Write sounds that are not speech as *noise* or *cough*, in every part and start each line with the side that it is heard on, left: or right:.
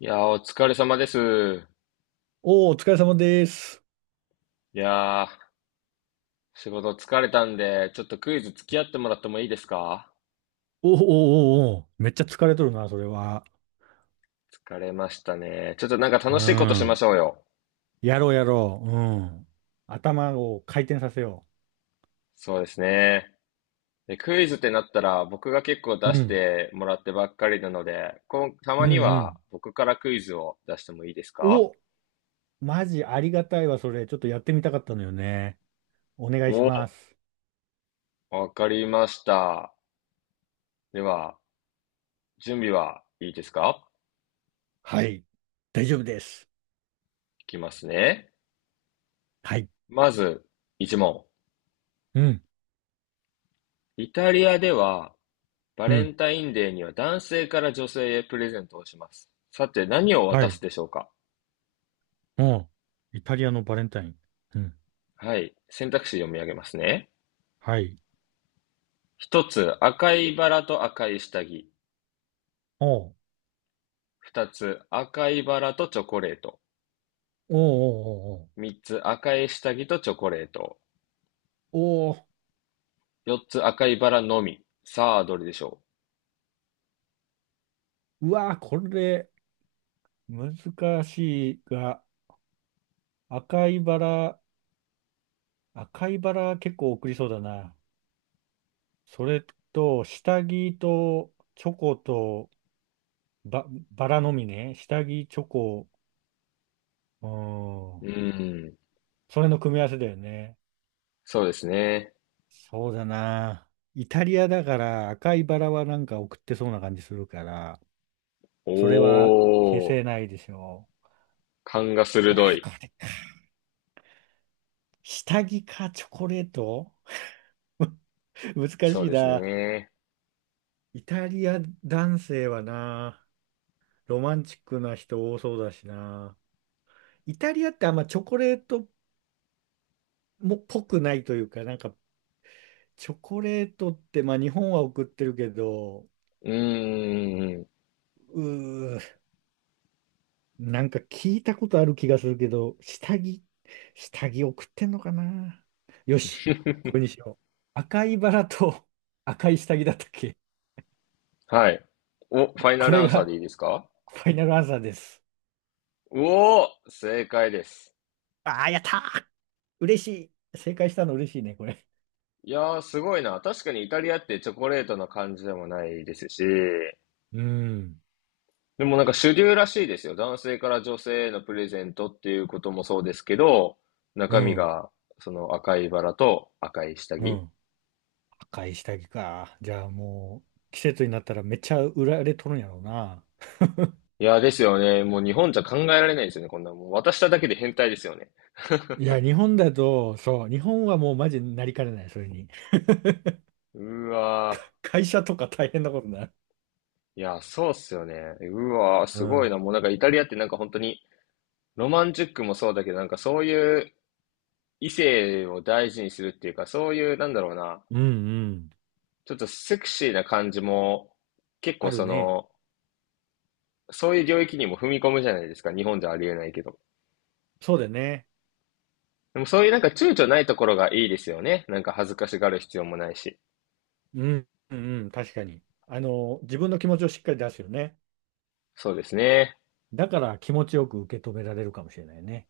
left: お疲れ様です。
right: おお、お疲れ様です。
left: いやー、仕事疲れたんで、ちょっとクイズ付き合ってもらってもいいですか？
right: おーおー、おお、おーめっちゃ疲れとるな、それは。
left: 疲れましたね。ちょっと
right: う
left: 楽しいことしま
right: ん。
left: しょうよ。
right: やろう、やろう。うん。頭を回転させよ
left: そうですね。で、クイズってなったら、僕が結構
right: う。う
left: 出し
right: ん。
left: てもらってばっかりなので、た
right: うん、
left: まに
right: う
left: は
right: ん。
left: 僕からクイズを出してもいいですか？
right: お、マジありがたいわ、それ。ちょっとやってみたかったのよね。お願いし
left: お、
right: ます。
left: わかりました。では、準備はいいですか？
right: はい。大丈夫です。
left: いきますね。
right: はい。
left: まず、一問。
right: うん。
left: イタリアではバ
right: う
left: レ
right: ん。
left: ンタインデーには男性から女性へプレゼントをします。さて、何を
right: は
left: 渡す
right: い。
left: でしょうか？
right: おう。イタリアのバレンタイン。うん。
left: はい。選択肢読み上げますね。
right: はい。
left: 一つ、赤いバラと赤い下着。
right: おう
left: 二つ、赤いバラとチョコレート。
right: おうおうおう
left: 三つ、赤い下着とチョコレート。
right: おうお
left: 四つ、赤いバラのみ。さあ、どれでしょ
right: う。うわー、これ、難しいが。赤いバラ、赤いバラ結構送りそうだな。それと、下着とチョコとバラのみね。下着、チョコ、う
left: う？
right: ん。それの組み合わせだよね。
left: そうですね。
right: そうだな。イタリアだから赤いバラはなんか送ってそうな感じするから、
left: お
right: それは消せ
left: ー。
right: ないでしょ
left: 勘が鋭
right: う。あー、
left: い。
right: これか。下着かチョコレート *laughs* 難
left: そう
right: しい
left: です
right: な。
left: ね。
right: イタリア男性はな。ロマンチックな人多そうだしな。イタリアってあんまチョコレートもっぽくないというか、なんかチョコレートって、まあ日本は送ってるけど、
left: うーん。
right: うー、なんか聞いたことある気がするけど、下着送ってんのかな。よし、これにしよう。赤いバラと *laughs* 赤い下着だったっけ？
left: はい。お、ファイナ
right: こ
left: ルア
right: れ
left: ンサー
right: が
left: でいいですか？
right: ファイナルアンサーです。
left: おお、正解です。
right: ああ、やったー。嬉しい。正解したの嬉しいね、これ。
left: いやー、すごいな。確かにイタリアってチョコレートな感じでもないですし、
right: うん、
left: でも主流らしいですよ。男性から女性へのプレゼントっていうこともそうですけど、
right: う
left: 中身
right: ん、
left: が赤いバラと赤い下着。
right: う
left: い
right: ん。買い下着か。じゃあもう、季節になったらめっちゃ売られとるんやろうな。
left: やーですよね。もう日本じゃ考えられないですよね。こんなもう渡しただけで変態ですよね。
right: いや、日本だと、そう、日本はもうマジになりかねない、それに。
left: *laughs* うわ
right: 会社とか大変なことになる。
left: ー。いやそうっすよね。うわー、
right: う
left: すごい
right: ん。
left: な。もうイタリアって本当にロマンチックもそうだけど、なんかそういう異性を大事にするっていうか、そういう、なんだろうな、
right: うんうん。
left: ちょっとセクシーな感じも、結
right: あ
left: 構
right: る
left: そ
right: ね。
left: の、そういう領域にも踏み込むじゃないですか。日本じゃありえないけど。
right: そうだね。
left: でもそういう躊躇ないところがいいですよね。恥ずかしがる必要もないし。
right: うん、うんうん、確かに。あの、自分の気持ちをしっかり出すよね。
left: そうですね。
right: だから気持ちよく受け止められるかもしれないね。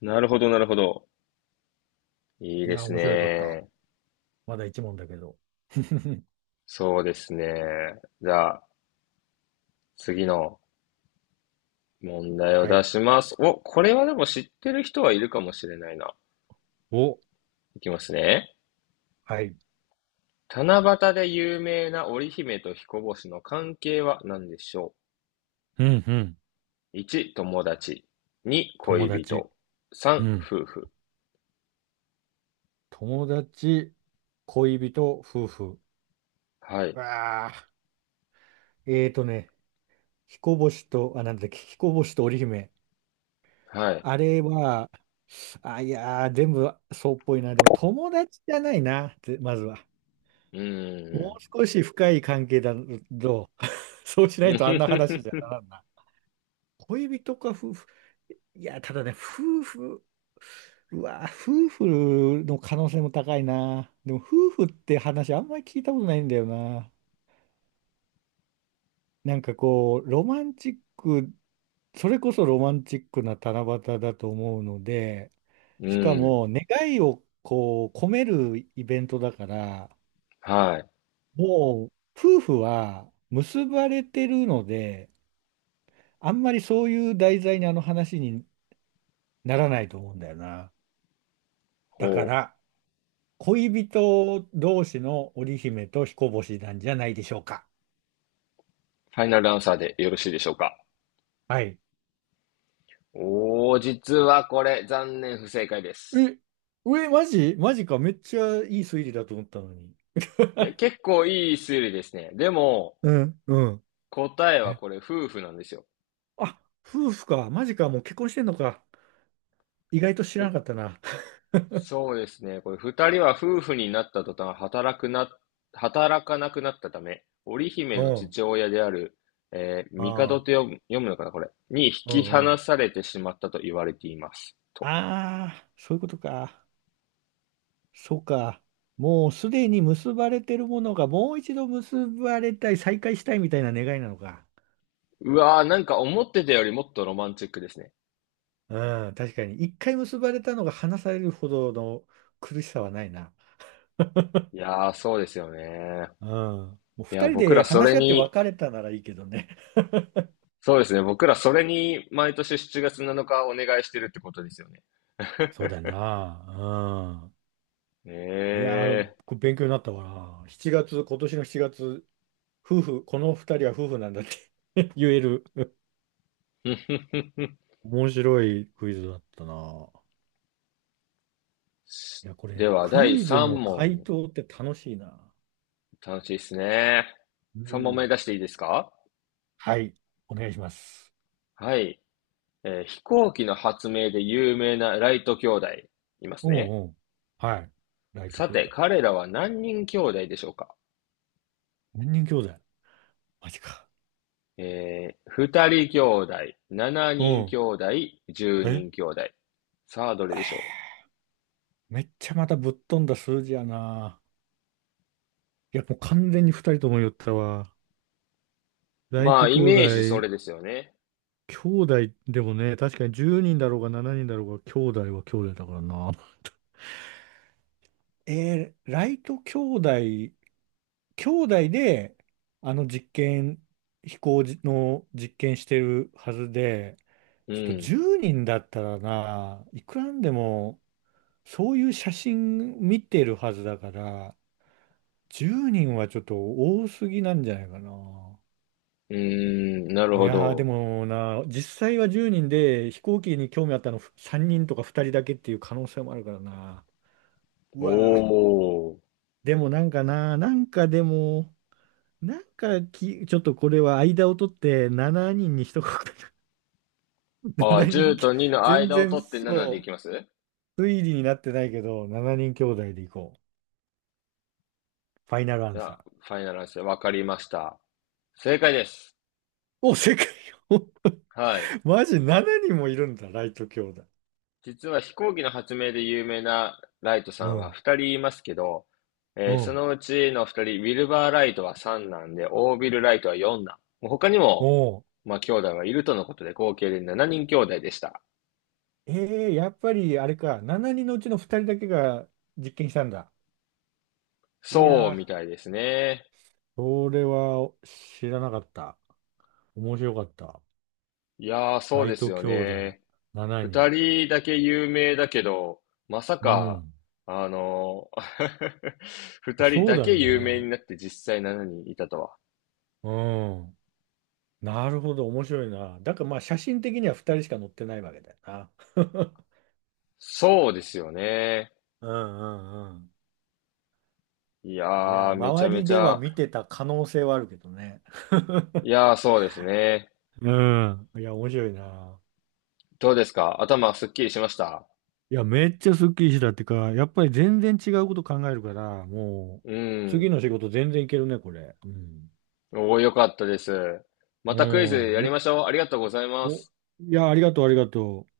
left: なるほど、なるほど。いい
right: い
left: で
right: や、
left: す
right: 面白かった。
left: ね。
right: まだ一問だけど。*laughs*
left: そうですね。じゃあ、次の問題を
right: は
left: 出
right: い。
left: します。お、これはでも知ってる人はいるかもしれないな。
right: お、
left: いきますね。
right: はい。
left: 七夕で有名な織姫と彦星の関係は何でしょ
right: うんうん。
left: う？ 1、友達。2、
right: 友
left: 恋
right: 達。
left: 人。
right: う
left: 3、
right: ん。
left: 夫婦。
right: 友達、恋人、夫婦。
left: は
right: う
left: い。
right: わあ、えーとね、彦星と、あ、なんだっけ、彦星と織姫。
left: はい。
right: あれは、あ、いやー、全部そうっぽいな。でも友達じゃないな、ぜまずは。
left: うー
right: も
left: ん。
right: う少し深い関係だと、*laughs* そうし
left: *laughs*
right: ない
left: うふ
right: とあんな
left: ふ
right: 話じゃな
left: ふ
right: らんな。恋人か夫婦。いや、ただね、夫婦、うわー、夫婦の可能性も高いな。でも夫婦って話あんまり聞いたことないんだよな。なんかこう、ロマンチック、それこそロマンチックな七夕だと思うので、
left: *laughs* う
right: しか
left: ーん。
right: も願いをこう込めるイベントだから、
left: はい。
right: もう夫婦は結ばれてるので、あんまりそういう題材にあの話にならないと思うんだよな。だか
left: ほう。
right: ら、恋人同士の織姫と彦星なんじゃないでしょうか。
left: ファイナルアンサーでよろしいでしょうか？
right: はい。
left: おー、実はこれ、残念不正解で
right: え、
left: す。
right: え、マジマジか。めっちゃいい推理だと思ったのに。
left: いや、結構いい推理ですね。でも、
right: うん、うん。
left: 答えは
right: え、
left: これ、夫婦なんですよ。
right: あ、夫婦か。マジか。もう結婚してんのか。意外と知らなかったな。*laughs*
left: そうですね。これ、二人は夫婦になった途端、働かなくなったため、織姫
right: う
left: の
right: ん。
left: 父親である、
right: あ
left: 帝と
right: あ。
left: 読むのかな、これ。に引
right: う
left: き
right: んう
left: 離
right: ん。
left: されてしまったと言われています。と。
right: ああ、そういうことか。そうか。もうすでに結ばれてるものがもう一度結ばれたい、再会したいみたいな願いなのか。
left: うわー、思ってたよりもっとロマンチックですね。
right: うん、確かに。一回結ばれたのが離されるほどの苦しさはないな。
left: いやー、そうですよね。
right: うん。もう
left: いや、
right: 二人
left: 僕
right: で
left: らそ
right: 話
left: れ
right: し合って
left: に、
right: 別れたならいいけどね。
left: そうですね。僕らそれに毎年7月7日お願いしてるってことですよね。
right: そう
left: *laughs*
right: だな。うん。いやー、
left: え
right: これ勉強になったわな。7月、今年の7月、夫婦、この二人は夫婦なんだって *laughs* 言える。
left: ー。
right: 面白いクイズだったな。いや、こ
left: *laughs* で
right: れ、
left: は、
right: ク
left: 第
right: イズ
left: 3
right: の回
left: 問。
right: 答って楽しいな。
left: 楽しいですね。
right: う
left: 3問目
right: ん。
left: 出していいですか？
right: はい。お願いします。
left: はい。飛行機の発明で有名なライト兄弟、います
right: うん
left: ね。
right: うん。はい。ライト
left: さ
right: 兄
left: て、
right: 弟。
left: 彼らは何人兄弟でしょうか？
right: 何人兄弟？マジか。
left: えー、2人兄弟、7
right: う
left: 人兄
right: ん。
left: 弟、10
right: え、
left: 人兄弟。さあ、どれでしょ
right: めっちゃまたぶっ飛んだ数字やな。いや、もう完全に二人とも言ったわ。
left: う？
right: ライ
left: まあ、
right: ト
left: イ
right: 兄
left: メージそ
right: 弟、
left: れですよね。
right: 兄弟でもね、確かに10人だろうが7人だろうが、兄弟は兄弟だからな。ライト兄弟、兄弟で、あの実験、飛行じの実験してるはずで、
left: う
right: ちょっと
left: ん。
right: 10人だったらな、いくらなんでも、そういう写真見てるはずだから、10人はちょっと多すぎなんじゃないかな。
left: うーん、なる
right: い
left: ほ
right: やーで
left: ど。
right: もな、実際は10人で飛行機に興味あったの3人とか2人だけっていう可能性もあるからな。う
left: お
right: わー、
left: ー。
right: でもなんかな、なんかでも、なんかき、ちょっとこれは間を取って7人にんに一言7
left: あー、
right: 人 *laughs*
left: 10
right: き、
left: と2の
right: 全
left: 間を
right: 然
left: 取って7でい
right: そ
left: きます。
right: う、推理になってないけど、7人兄弟でいこう。ファイナルア
left: じ
right: ン
left: ゃ
right: サー。
left: あ、ファイナルアンサー、わかりました。正解です。
right: お、世界を
left: はい。
right: *laughs* マジ7人もいるんだ、ライト兄弟。
left: 実は飛行機の発明で有名なライトさ
right: う
left: んは
right: ん、
left: 2人いますけど、
right: う
left: そ
right: ん。
left: のうちの2人、ウィルバー・ライトは3男で、オービル・ライトは4男。もう他に
right: お
left: も、
right: う
left: まあ、兄弟はいるとのことで、合計で7人兄弟でした。
right: えー、やっぱりあれか、7人のうちの2人だけが実験したんだ。い
left: そう
right: や
left: み
right: ー、
left: たいですね。
right: それは知らなかった。面白かった。
left: いやー、そう
right: ラ
left: で
right: イ
left: す
right: ト
left: よ
right: 兄弟
left: ね。
right: 7
left: 2
right: 人。
left: 人だけ有名だけど、まさ
right: う
left: か、
right: ん。
left: あの*laughs* 2人
right: そう
left: だ
right: だ
left: け
right: よ
left: 有名に
right: ね。
left: なって実際7人いたとは。
right: うん。なるほど、面白いな。だからまあ写真的には2人しか乗ってないわけだよな。*laughs*
left: そうですよね。
right: うんうんうん。
left: い
right: いや、
left: やー、めちゃ
right: 周
left: め
right: り
left: ち
right: では
left: ゃ、
right: 見てた可能性はあるけどね。
left: いやー、そうですね。
right: うん。いや、面白いな。
left: どうですか？頭すっきりしました？
right: いや、めっちゃスッキリしたってか、やっぱり全然違うこと考えるから、も
left: う
right: う、次
left: ん。
right: の仕事全然いけるね、これ。うん。
left: おー、よかったです。ま
right: う
left: たクイズ
right: ん。
left: やりましょう。ありがとうございま
right: お、
left: す。
right: いや、ありがとう、ありがとう。